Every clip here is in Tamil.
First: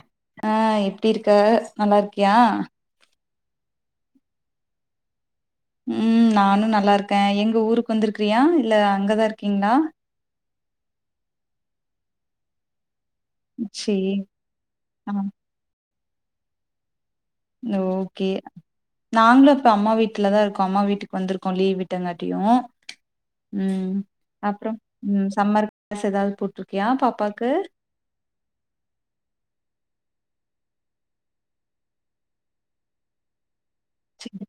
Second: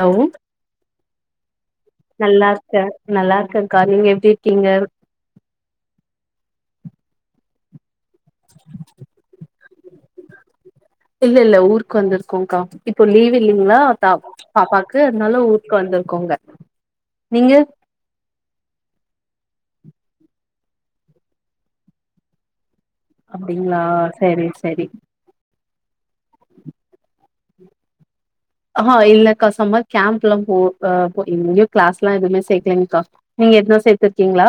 ஹலோ ஆ எப்டி இருக்க நல்லா இருக்கியா நல்லா இருக்கக்கா நீங்க எப்டி இருக்கீங்க ம் நானு நல்லா இருக்க எங்க ஊருக்கு வந்திருக்குறியா இல்ல அங்கதா இருக்கீங்களா இல்ல இல்ல ஊருக்கு வந்திருக்கோக்கா இப்ப லீவு ங்களா தா சேரி பாப்பாக்கு ஆ அதுனால ஊருக்கு வந்துருக்கோங்க நீங்க ஓகே நாங்களு இப்ப அம்மா வீட்டுலதா இருக்கோ அம்மா வீட்டுக்கு வந்துருக்கோ லீவ் விட்டங்காட்டியூ அப்டிங்களா ம் சரி அப்பறோ சரி ம் சம்மர் ஸ் எதாவது போட்ருக்கியா பாப்பாக்கு ஆஹ இல்லக்கா சம்மார் கேம்ப்லா போ ஆ இங்கியூ கிளாஸ்ல எதுவுமே சேக்கலங்க்கா நீங்க எதுனா சேர்த்திருக்கீங்களா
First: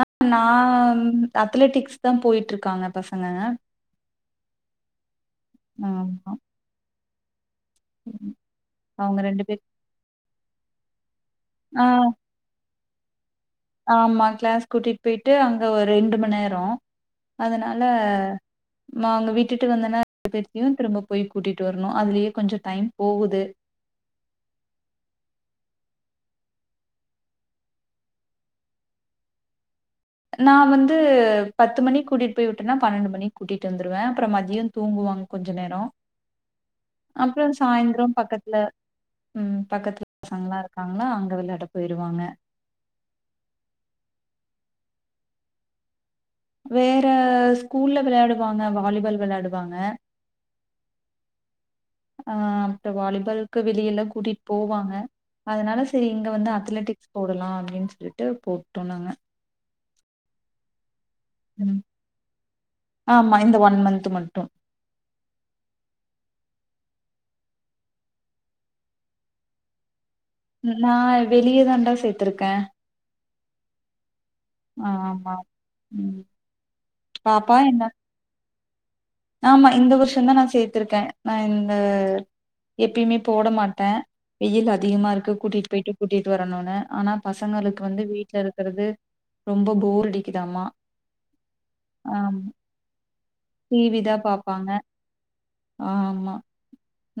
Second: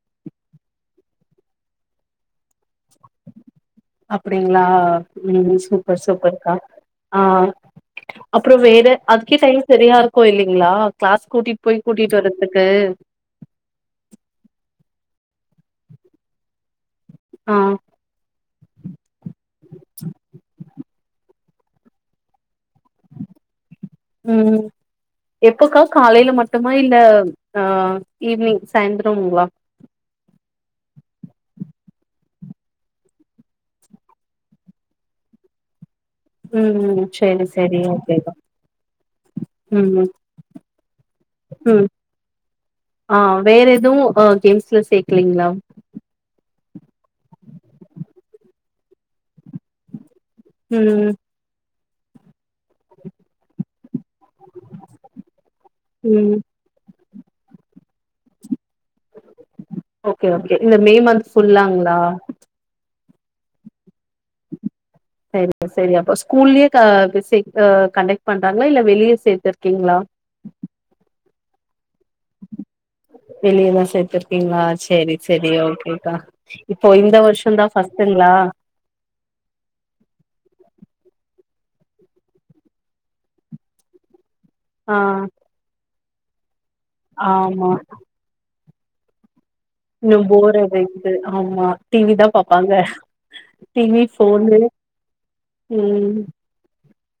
ஆ நான் அத்தலெட்டிக்ஸ் தா போயிட்ருக்காங்க பசங்க அப்படிங்ளா ம் சூப்பர் ஆமா சூப்பர்க்கா ஆ அப்பறோ வேற அவங்க அதுக்கே ரெண்டு பேர் டைம் செரியா இருக்கு இல்லிங்ளா கிளாஸ் கூட்டிட் போய் ஆ கூட்டிட்டு வர த்துக்கு ஆமா கிளாஸ் கூட்டிட் போயிட்டு அங்க ஒரு ரெண்டு மநேரோ ஆ அதனால நா அங்க விட்டுட்டு வந்தனா பேர்தயூ திரும்ப போய் கூட்டிட்டு வரணு அதுலயே கொஞ்சோ டைம் போவுது ம் எப்போக்கா காலைல மட்டுமா இல்ல ஆ ஈவினிங் சாயந்ரொங்களா நா வந்து பத்து மணி கூட்டிட்டு போய் விட்டன்னா பன்னெண்டு மணிக்கு கூட்டிட்டு வந்துருவ அப்பறோ மதியோ தூங்குவாங் கொஞ்ச நேரோ ம் ம் செரி அப்பறோ செரி சாய்ந்தரோ ஓகேக்கா பக்கத்துல ம் பக்கத் [inaudible] பசங்களா இருக்காங்களா அங்க விளையாட ம் போயிருவாங்க ஆ வேற எதுவு அ கேம்ஸ்ல சேக்கலீங்களா வேற ஸ்கூல்ல வெளையாடுவாங்க வாலிபால் வெளையாடுவாங்க ம் ஆ அப்பறோ வாலிபால்க்கு வெளிய எல்லா கூட்டிட் போவாங்க அதனால செரி இங்க ம் வந்து அத்தலெட்டிக் போடலா அப்டின் சொல்லிட்டு போட்டோ நாங்க ஓகே ஓகே இந்த மே மன்த் ம் புல்லாங்ளா ஆமா இந்த ஒன் மன்த் மட்டு சேரிங்க சேரி அப்ப ஸ்கூல்லயே க [unintelligible] அ கண்டெக்ட் பண்றாங்களா இல்ல வெளிய சேர்த்துருக்கீங்களா ம் நா வெளிய தாண்டா சேத்திருக்க வெளிய தா சேத்துர் கிங்ளா சேரி ஆமா சேரி ஓகேக்கா ம் இப்போ இந்த பாப்பா வருஷந்தா என்ன ஃபஸ்ட்டுங்ளா ஆமா இந்த வருஷோ தா நா சேர்த்திருக்கே நா இந்த எப்பியுமே போடமாட்டே வெயில் ஆ அதிகமா இருக்கு கூட்டிட்டு போயிட்டு கூட்டிகிட்டு வரணுன்னு ஆனா ஆமா பசங்களுக்கு வந்து வீட்ல இருக் கறது ரொம்ப இன்னு போர் அடிக்குது ஆமா டிவிதா பாப்பாங்க டி வி டிவிதா ஃபோனு பாப்பாங்க ம் ஆமா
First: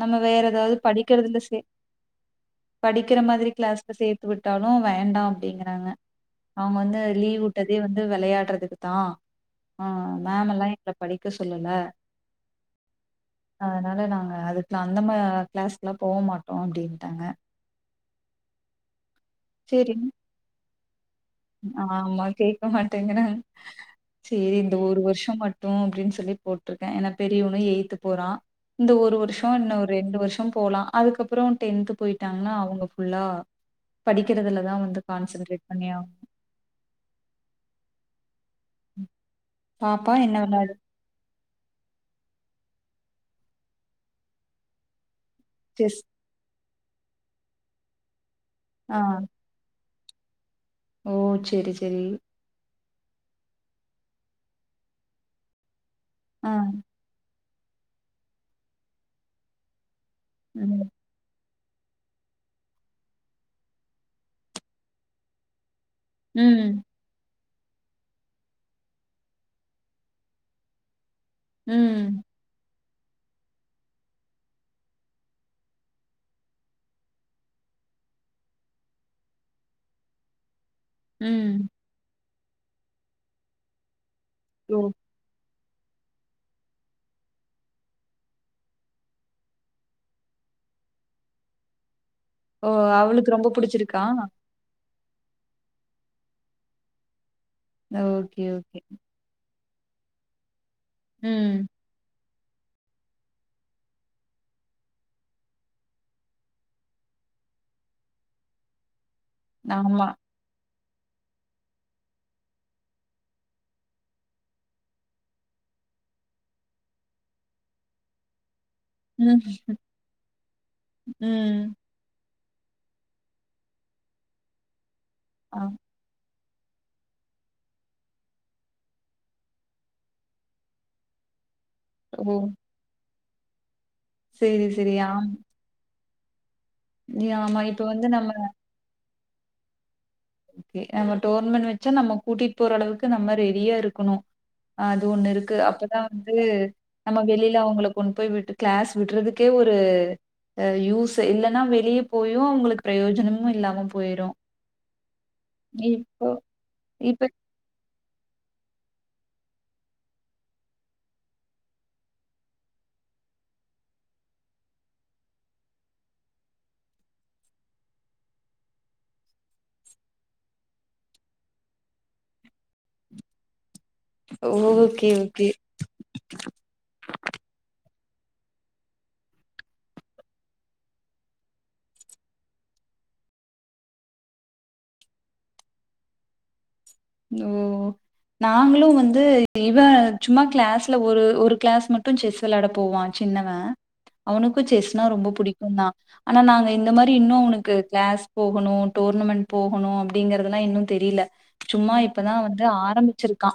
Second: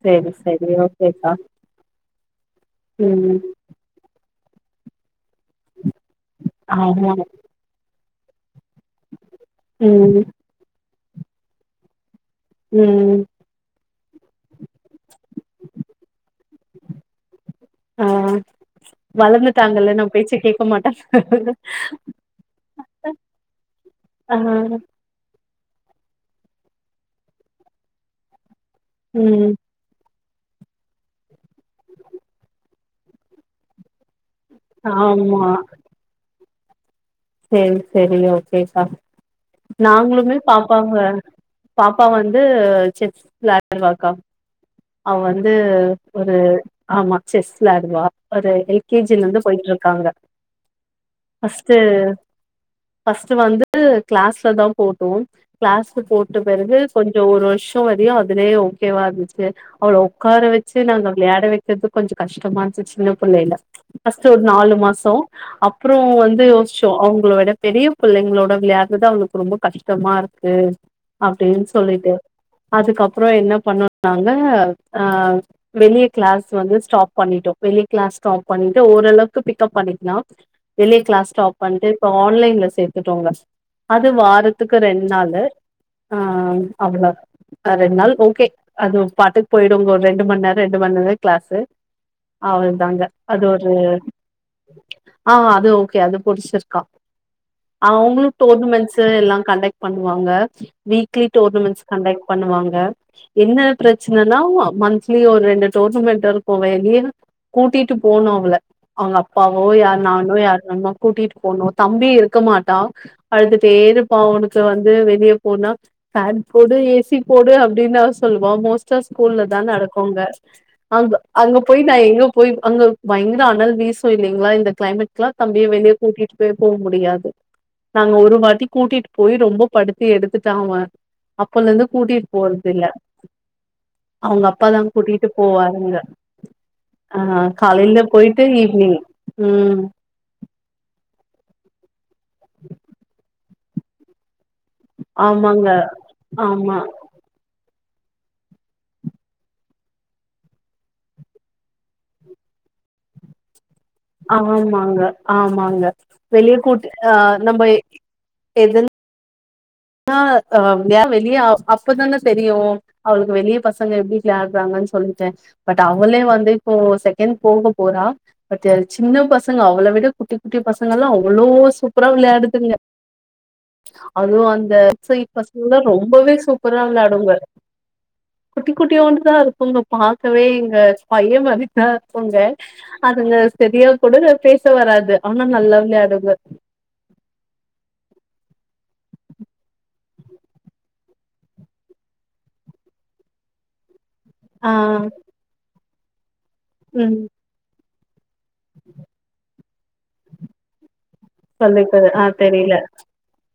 நம்ம செரி வேற செரி எதாவது ஓகேக்கா படிக்கறதுல சே படிக்கிற ம் மாதிரி கிளாஸ் சேத்து விட்டாலு வேண்டா அப்பிடிங்கறாங்க அவங்க வந்து ஆமா லீவ்வுட்டதே வந்து வெளையாடறதுக்கு தா ஆ ம் மேமல்லா எங்கள படிக்க சொல்லல ம் அதனால நாங்க அதுக்குல அந்த மா கிளாஸ்ல்லா போமாட்டோ அப்டின்ட்டாங்க ஆ சரி. வளந்துட்டாங்கல்ல நம் பேச்ச கேட்கமாட்டங் சே இந்த ஒரு வருஷோ மட்டு அப்பிடின் சொல்லி போட்டிருக்கே ஏன்னா பெரியவன்னு எயித்து போறா இந்த ஒரு வருஷோ ம் இன்னு ஒரு ரெண்டு வருஷோ போலா அதுக்கப்புறோ டென்த்து போயிட்டாகன்னா அவுங்க ஃபுல்லா படிக்கிறதுல தா வந்து ஆமா கான்சன்ட்ரேட் பண்ணியா சரி சரி ஓகேக்கா பாப்பா என்ன நாங்களுமே விளையாடு பாப்பாங்க பாப்பா வந்து செஸ் விளாடுவாக்கா அவ வந்து செஸ். ஒரு ஆமா செஸ் விளாடுவா ஒரு ஆ. எல்கேஜிலந்து போயிட்டு இருக்காங்க ஓ சேரி சேரி ஃபஸ்ட் வந்து கிளாஸ்லதா போட்டோ கிளாஸ்ல போட்ட ஆ. பிறகு கொஞ்சோ ஒரு வருஷ் ட்டோ வரியு அதிலயே ஓக்கேவா இருந்துச்சி அவள உக்கார வச்சி ம். நாங்க விளையாட வக்கிறது கொஞ்ச கஷ்டமா இருந்துச்சி சின்ன புள்ளையில்ல ஃபஸ்ட் நாலு மாசோ அப் ப்புறோ வந்து ம். யோச் ப்போ அவங்கள விட பெரிய பிள்ளைங்களோட விளையாறது அவுளுக்கு ரொம்ப கஷ்டமா இருக்கு அப்பிடின் சொல்லிட்டு ம். அதுக்கப்புறோ என்ன பண்ணுனாங்க ஆ வெளிய கிளாஸ் வந்து ஸ்டாப் பண்ணிட்டோ வெளிய கிளாஸ் ஸ்டாப் பண்ணிட்டு ஓரளவுக்கு பிக்ப் பண்ணிக்கலா வெளிய கிளாஸ் ம். ஸ்டாப் பண்ட்டு இப்ப ஆன்லைன்ல சேத்துட்டோங்க அது வாரத்துக்கு ஓ! ரெண் நாலு ஆ அவ்ள ஆ ரெண்நாள் ஓகே அது பாட்டுக்கு போயிடுங்கோ ரெண்டு மண்நேரோ ரெண்டு மண்நேரோ கிளாஸு ஓ! அவ்ல்தாங்க அவளுக்கு அது ரொம்ப ஒரு புடிச்சிருக்கா? ஆ அது ஓகே அது புடிச்சிருக்கா அவுங்களு ஓகே, ஓகே. டோர்னமெண்ட்ஸ் எல்லா கண்டெக்ட் பண்ணுவாங்க வீக்லி ம். டோர்னமெண்ட்ஸ் கண்டெக்ட் பண்ணுவாங்க என்ன பிரச்சனனா மந்த்லி ஒரு ரெண்டு டோர்னமெண்டாது போவே நீயா கூட்டிட்டு போனு அவள அவங்க அப்பாவோ யார் ஆமா. நானோ யார் நண்னோ கூட்டிட்டு போணு தம்பி இருக்கமாட்டா அழுத்துட்டே இருப்பா அவனுக்கு வந்து வெளிய போனா ஃபேன் போடு ஏசி போடு அப்டின் அவ சொல்லுவா மோஸ் ச்சா ம். ஸ்கூல்லதா நடக்குங்க அங்க அங்க ம். போய் நா எங்க போய் அங்க பயங்கர அனல் வீசு இல்லங்களா இந்த கிளைமெட்க்ல்லா ஆ. தம்பிய வெளியே கூட்டிட்டு போய் போ முடியாது நாங்க ஒரு வாட்டி கூட்டிட்டு போய் ரொம்ப படுத்தி எடுத்துட்டா அவ அப்பலந்து கூட்டிட்டு ஓ! போறது இல்ல அவங்க சரி, அப்பாதா சரி. ஆமா. கூட்டிட்டு போவாருங்க ஆ ம், ஆமா இப்ப காலையில வந்து நம்ம போயிட்டு ஈவினிங் ம் ஓகே நம்ம டோர்னமெண்ட் வச்சா நம்ம கூட்டிட்டு போற அளவுக்கு நம்ம ரெடியா இருக்கணு அ அது ஒண்ணு இருக்கு ஆமாங்க அப்பதா வந்து ஆமா நம்ம வெளியில அவங்க கொண்டு போய் விட்டு கிளாஸ் விடுறதுக்கே ஒரு அ யூஸ் இல்லன்னா வெளிய போயு அவங்களுக்கு பிரயோஜனமும் இல்லாம போயிரு ஆமாங்க ஆமாங்க வெளிய கூட்டு ஆ இப்ப நம்ம எது ஆ அ அ வெளிய அப் அப்பதானே தெரியு அவளுக்கு வெளிய பசங்க எப்டி விளயாடுறாங்கன்னு சொல்லிட்ட பட் அவங்களே வந்து இப்போ செகண்ட் போக போறா பட் அது சின்ன பசங்க அவள விட குட்டி குட்டி பசங்க எல்லா அவ்வளோ சூப்பரா விளயாடுதுங்க அதுவு அந்த ஓகே பசங்க ஓகே. பசங்கல்லா ரொம்பவே சூப்பரா விளயாடுங்க குட்டி குட்டியோண்டுதா இருப்போங்க பாக்கவே எங்க பைய மாரிதா இருப்போங்க அதுங்க சேரியா கூட பே பேச வராது ஆனா நல்ல விளயாடுங்க ம் நாங்களு வந்து இவ சும்மா கிளாஸ்ல ஒரு ஒரு கிளாஸ் மட்டு செஸ் விளயாட போவா சின்னவா அவனுக்கு ஆ செஸ்னா ரொம்ப புடிக்கு தா ஆனா நாங்க இந்த மாரி ம் இன்னு அவனுக்கு கிளாஸ் போகணு டோர்னமெண்ட் போகணு அப்டிங்கறதுல்லா இன்னு தெரில சும்மா சொல்லித்தரு ஆ இப்பதா வந்து தெரில ஆரம்பிச்சிருக்கா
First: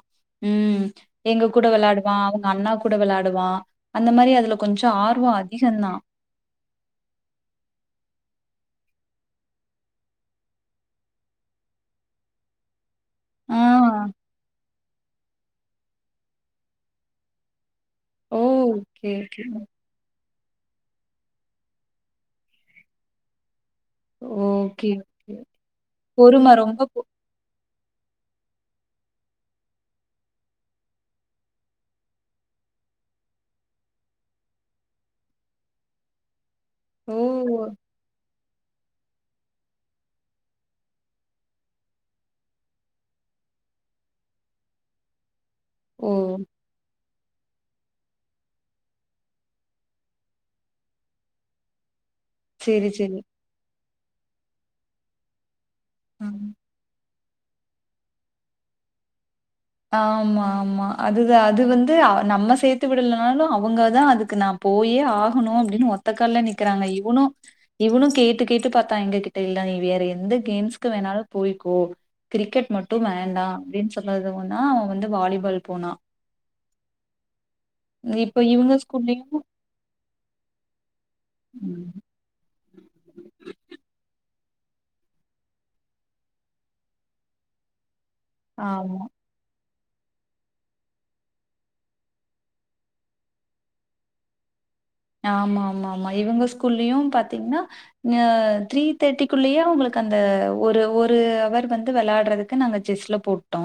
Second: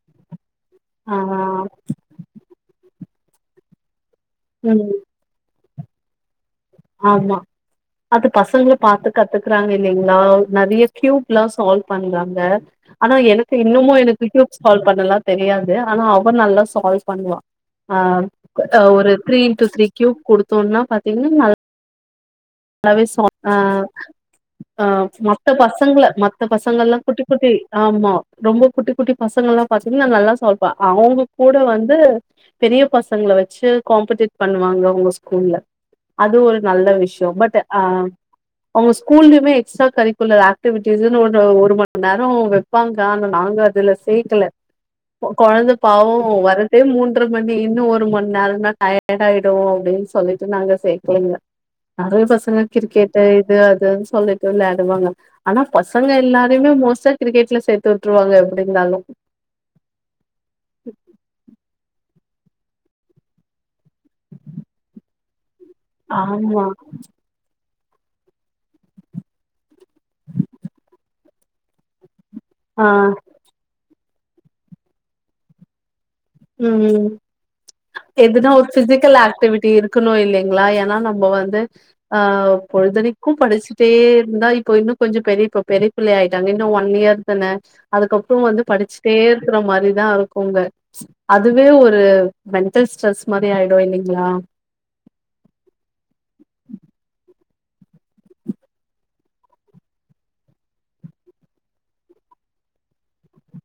ம் ஆ எங்க கூட விளாடுவா அவங்க அண்ணா கூட விளயாடுவா அந்த மாரி அது அதுல கொஞ்சோ ம் ஆர்வோ அதிக தா ஆமா அது பசங்கள பாத்து கத்துக்குறாங்க இல்லலைங்களா அவங் நெறைய கியூப்ல்லா சால்வ் பண்றாங்க ஆனா எனக்கு ஆ இன்னுமு எனக்கு கூயுப் சால்வ் பண்ணலா தெரியாது ஆனா அவ நல்லா சால்வ் பண்ணுவா ஆ ஓ அ ஓகே ஒரு three okay into three cube குடுத்தோம்னா பாத்தீங்கன்னா நல் நாவே ச ஆ அ ஓகே ஓகே மத்த பசங்கள மத்த பொறும ரொம்ப பசங்கள்லா பொ கூட்டி [unintelligible] ஆமா ரொம்ப குட்டி குட்டி பசங்கள் எல்லா பார்த்தீங்கன்ன நா நல்லா சமைப்ப அவங்க கூட வந்து பெரிய பசங்களை வச்சு காம்படேட் பண்ணுவாங்க அங்க ஸ்கூல்ல அது ஒரு நல்ல ஓ விஷயோ பட் ஆ அவங்க ஸ்கூல்லயுமே எக்ஸ்ட்ரா கரிக்குலர் ஆக்டிவிட்டிஸ்ன்னனு ஒன்னு ஒரு மணி நேரோ அவங்க இருப்பாங்க ஆன நாங்க அதுல சேக்கல கொழந்த பாவ ஓ வரதே மூன் றமணி இன்னு ஒரு மணி நேரம்ன டயர்ட் ஆயிடு அப்படின்னு சொல்லிட்டு நாங்க சேகலங்க அதுதா [unintelligible] சேரி கிரிக்கெட் சேரி இது அது சொல்லிட்டு விளயாடுவாங்க ஆனா பசங்க ம் எல்லாரையுமே மோஸ்டா கிரிக்கெட்ல சேர்த்து விட்டுருவாங்க எப்டி இருந்தாலு ஆமா ஆமா அதுத அது வந்து அ நம்ம சேர்த்து விடலனாலு அவங்கதா அதுக்கு ந போயே ஆகணு அப்படின்னு ஒத்தக்கால்ல ஆமா நிக்கறாங்க இவனு இவனு கேட்டு கேட்டு பார்த்தா எங்க கிட்ட இல்ல நீ வேற எந்த கேம்ஸ்கு வேணாலு போய்கோ கிரிக்கெட் ஆ மட்டு வேண்டா அப்படின்னு [unintelligible] அவ வந்து வாலிபால் போனா ம் இப்ப எதுன ஒரு இவங்க ஃபிசிக்கல் ஸ்கூல்லயும் ஆக்டிவிட்டி இரு க்கணு இல்லைங்களா ஏன்னா நம்ம வந்து ம். ஆ பொழுதனக்கு படிச்சுட்டே இருந்தா இப்போ இன்னு கொஞ்சோ பெரிய இப்ப பெரிய புள்ளை ஆயிட்டாங்க இன்னு ஒன் இயர் தானே அதுக்கப்புற வந்து ஆமா. படிச்சிட்டே இருக்கிற மாரிதா இருக்குங்க அதுவே ஒரு மென்ட்டல் ஸ்ட்ரெஸ் மாரி ஆயிடு இல்லைங்களா ஆமா ஆமா ஆமா இவங்க ஸ்கூல்லயு பாத்திங்னா அ த்ரீ தேட்டிக்குள்ளயே அவங்களுக்கு அந்த ஒரு ஒரு அவர் வந்து வெளாடறதுக்கு நாங்க செஸ்ல போட்டோ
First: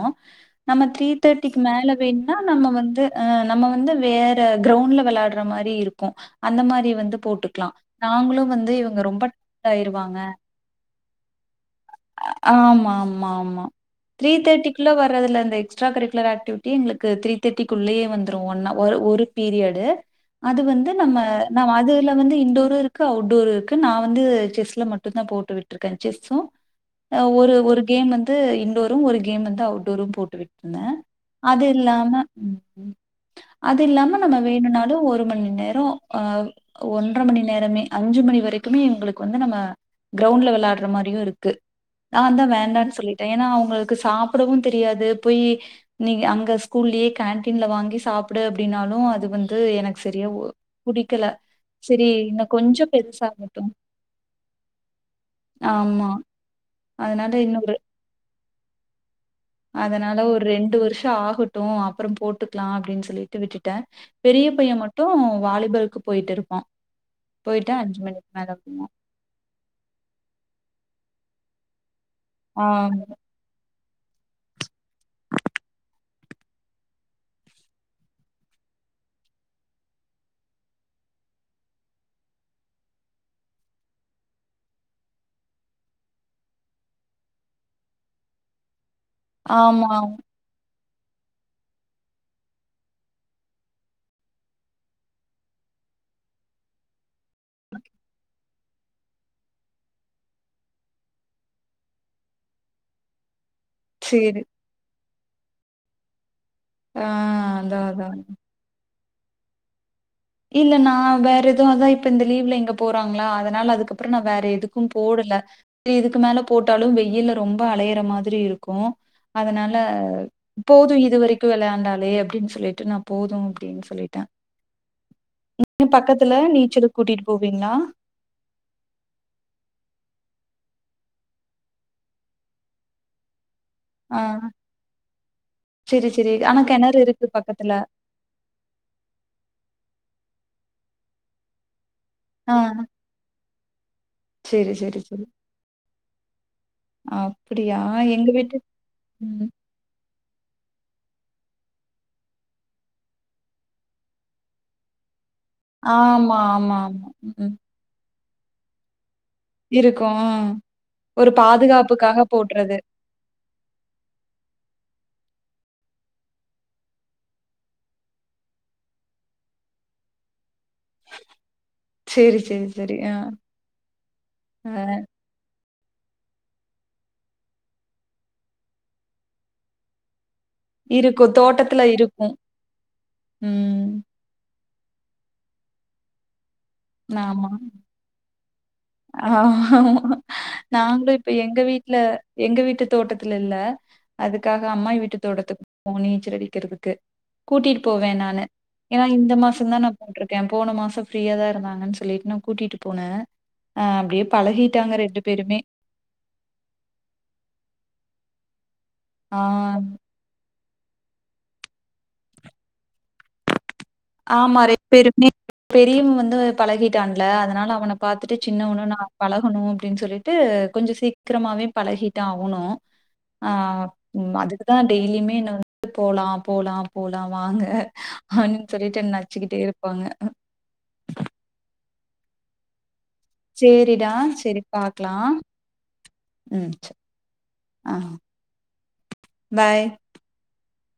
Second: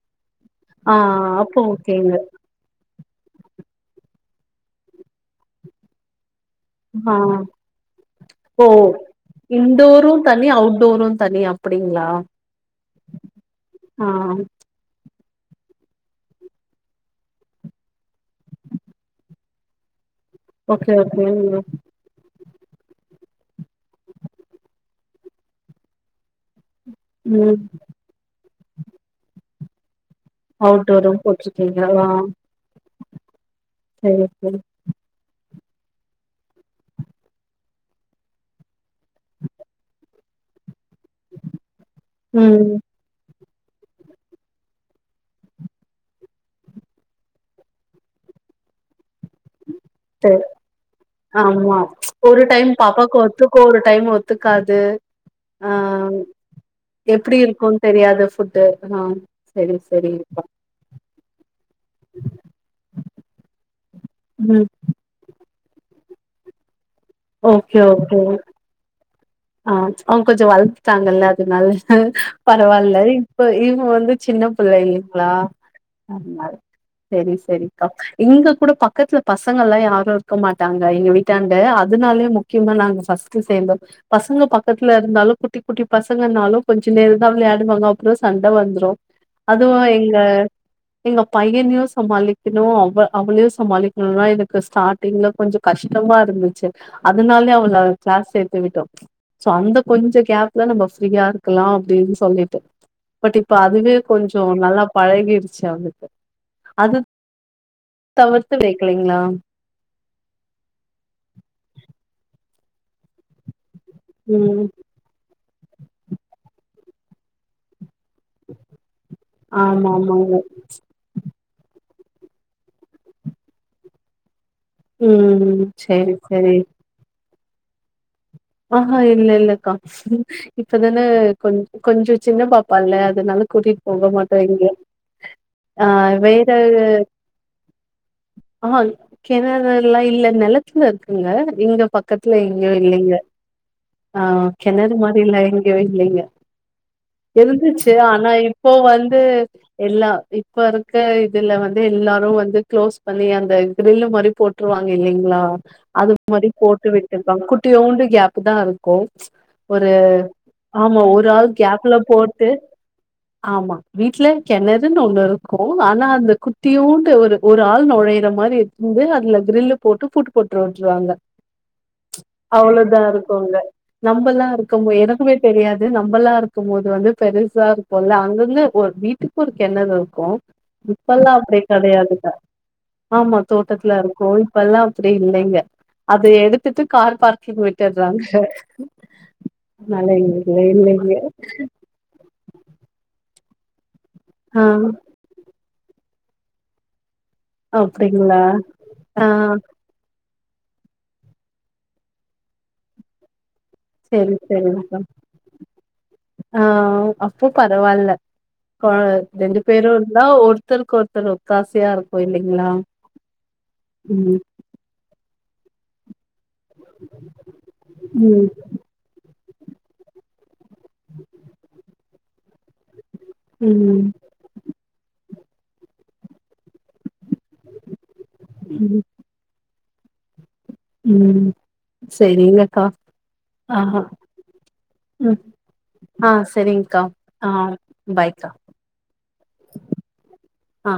நம்ம ஆ த்ரீ அப்போ தேட்டிக்கு மேல ஓகேங்க வேணுனா நம்ம வந்து அ நம்ம வந்து வேற கிரௌண்ட்ல வெளாடுற மாரி இருக்கு அந்த மாரி வந்து ஆ போட்டுக்லா நாங்களு ஓ வந்து இவங்க ரொம்ப டயடு ஆயிருவாங்க அப்படிங்ளா ஆமா ஆமா ஆமா த்ரீ தேட்டி குள்ள வரதுல இந்த எக்ஸ்ட்ரா கரிக்குலர் ஆக்டிவிட்டி எங்களுக்கு த்ரீ தேட்டிக்குள்ளயே வந்துரு ஒன்ன ஒரு ஒரு பீரியடு அது வந்து ஓகே நம்ம ஓகே நம் அது ல வந்து இன்டோரு இருக்கு அவுட்டோரு இருக்கு நா வந்து செஸ்ல மட்டுந்தா போட்டு விட்ருக்கே செஸ்ஸு அ ஒரு ம் ஒரு கேம் வந்து இன்டோரு ஒரு கேம் வந்து அவுட்டோரு போட்டுவிட் ருந்த அவுட்டோரு அது போட்ருக்கீங்க ஆ இல்லாம அது இல்லாம சரி நம்ம சரி வேணுன்னாலு ஒரு மணி நேரோ ஆ ஒன்ற மணி நேரமே அஞ்சு மணி வரைக்குமே இவங்களுக்கு வந்து நம்ம கிரௌண்ட்ல விளாடற மாரியு இருக்கு நாந்தா ம் வேண்டானு சொல்லிட்ட ஏன்னா அவங்களுக்கு சாப்பிடவு தெரியாது போயி நீ அங்க ஸ்கூல்லயே கேன்டீன்ல வாங்கி சாப்பிடு அப்டின்னாலு அது வந்து எனக்கு சரியா சரி ஒ புடிக்கல ஆமா சரி இன்ன ஒரு டைம் கொஞ்ச பாப்பாக்கு ஒத்துக்கு பெருசாகட்டு ஒரு டைம் ஒத்துக்காது ஆமா அ எப்படி இருக்குன் தெரியாது ஃபுட்டு அதா சரி சரி அக்கா ரெண்டு வருஷ ஆகட்டு அப்பறம் போட்டுக்லா அப்டின்னு சொல்லிட்டு விட்டுட்ட பெரிய ம் பைய மட் டு வாலிபால்க்கு போய்ட்டு இருப்பா போயிட்டு ஓகே அஞ்சு ஓகே மணிக்கு மேல வருவா ஆ அவங்க கொஞ்ச வளந்துட்டாங்கல்ல அதனால ஆ பரவால்ல இப்ப இவ வந்து சின்ன பிள்ளை இல்லைங்ளா அதனால செரி செரிக்கா இங்க கூட பக்கத்துல பசங்க எல்லா யாரு இருக்க மாட்டாங்க எங்க வீ ட்டாண்ட அதனாலயே முக்கியமா நாங்க ஃபஸ்ட்டு சேந்தோ பசங்க பக்கத்துல இருந்தாலு குட்டி குட்டி பசங்கனாலு கொஞ்ச நேரந்தா விளையாடுவாங்க அப்பற சண்ட வந்துரு அதுவு ஆமா. எங்க எங்க பையனையு சமாளிக்கணு அவ அவளையு சமாளிக்கணுனா எனக்கு ஸ்டா ட்டிங்ல கொஞ்ச கஷ்டமா இருந்துச்சு அதனாலே அவள கிளாஸ் சேத்து விட்டோ சோ அந்த கொஞ்ச கேப்ல நம்ம ஃப்ரீயா இருக்கலா அப்டின் சொல்லிட்டு பட் இப்ப அதுவே சரி. கொஞ்சோ நல்லா பழகிடுச்சு அவளுக்கு அது ஆ அதான் அதான். தவிர்த்து வெக்கலைங்களா இல்ல நா வேற எது அதா இப்ப இந்த லீவ்ல இங்க போறாங்ளா அதனால அதுக்கப்புறோ நா வேற ம் எதுக்கு போடல செரி இதுக்கு மேல போட்டாலு வெய்யில்ல ரொம்ப அலையற மா திரி இருக்கு அதனால ஆமா ஆமாங்க. போது இதுவரைக்கு வெளையாண்டாலே அப்படின் சொல்லிட்டு நா போது அப்டின் சொல்லிட்டே ம் செரி செரி நீச்சலுக்கு கூட்டிட்டு போவிங்ளா ஆஹா இல்ல இல்லக்கா இப்பதான கொஞ் கொஞ்சோ சின்ன பாப்பால்ல அதனால கூட்டிட்டு போக ஆ மாட்டோ எங்கயு ஆ சரி சரி வேற ஆனா கிணறு இருக்கு பக்கத்துல அஹா கெணரெல்லா இல்ல நெலத்துல இருக்குங்க இங்க பக்கத்துல ஆ எங்கயு இல்லிங்க ஆ சரி கெணறு சரி சரி மாரிலா எங்யு இல்லிங்க அப்படியா இருந்துச்சு எங்க ஆனா வீட்டு இப்போ வந்து ம். எல்லா இப்ப இருக்க இதுல வந்து எல்லாரு வந்து க்ளோஸ் பண்ணி அந்த க்ரில் மாரி போட் ருவாங்க இல்லங்களா அது ஆமா மாரி ஆமா போட்டு ஆமா ம், விட்டுப்பாங்க ம். குட்டியோண்டு கேகப் அப்பதா இருக்கோ ஒரு இருக்கும் ஆ. ஆமா ஒரு ஆள் கேப்ல போட்டு [inaudible] ஆமா வீட்ல கெணறுன்னு ஒண்ணு இருக்கோ ஆனா அந்த குட்டியூண்டு ஒரு ஒரு ஆள் நொழைற மாரி வந்து அதுல கிரில்லு போட்டு பூட்டு போட்டு விட்டுருவாங்க சரி சரி சரி அவ்ளோதா ஆ இரு கு அங்க நம்மல்லா ஆ. இறக்கவே எனக்குவெ தெரியாது நம்மல்லா இருக்கோ போது வந்து பெருசாருக்கோல்ல அங்கங்க ஒரு வீட்டுக்கு ஒரு கெணறு இருக்கோ இப்பெல்லா இருக்கும். அப்டி தோட்டத்துல கடையாதுங்க இருக்கும். ஆமா தோட்டத்துல ம். இருக் கோ இப்பெல்லா அப்டி இல்லைங்க அது எடுத்துட்டு கார் ஆமா. பார்க்கிங் வெக்கிற ங்க ஆமா. நல்லா இல்லவே இல்லங்க ல எங்க வீட்டு தோட்டத்துல இல்ல அதுக்காக ஆ அம்மாயி வீட்டு தோட்டத்துக்கு போ நீச்சல்டிக்கிறதுக்கு கூட்டிட்டு போவே அப்டிங்களா நானு ஏன்னா ஆ இந்த மாச தா நா போட்டுருக்கே போன மாசோ ஃப்ரீயா தா இருதாங்கன்னு சொல்லிட்டு நா கூட்டிட்டு போனே அ அப்டியே செரி பழகிட்டாங்க செரிங்க ரெண்டு பேருமே ஆ அப்போ பரவாயில்ல இல்ல ஆ. ரெண்டு பேரு நா ஒருத்தருக்கு ஒருத்தர் ஒத்தாசையா இருக்கோ இல்லைங்களா ம் ஆமா ரெண்டு பேருமே பெரியவே வந்து பழகிட்டான்ல அதனால அவன பாத்துட்டு ம் சின்னவண்ணு ந பழகணு அப்டின்னு சொல்லிட்டு கொஞ்சோ சீக்கிரமாவே பழகிட்டா அவனு ஆ ம் அதுக் நா டெய்லியுமே என்ன வந்து போலா போலா போலா வாங்க அப்டின்னு சொல்லிட்டு என்ன ச்சுக்கிட்டேருப்பாங்க ம் செரிங்கக்கா ஆ சேரிடா சேரி பாக்கலா ம் ஆ ம் சரி. செரிங்க்கா ஆ பாய்கா பாய் ஆ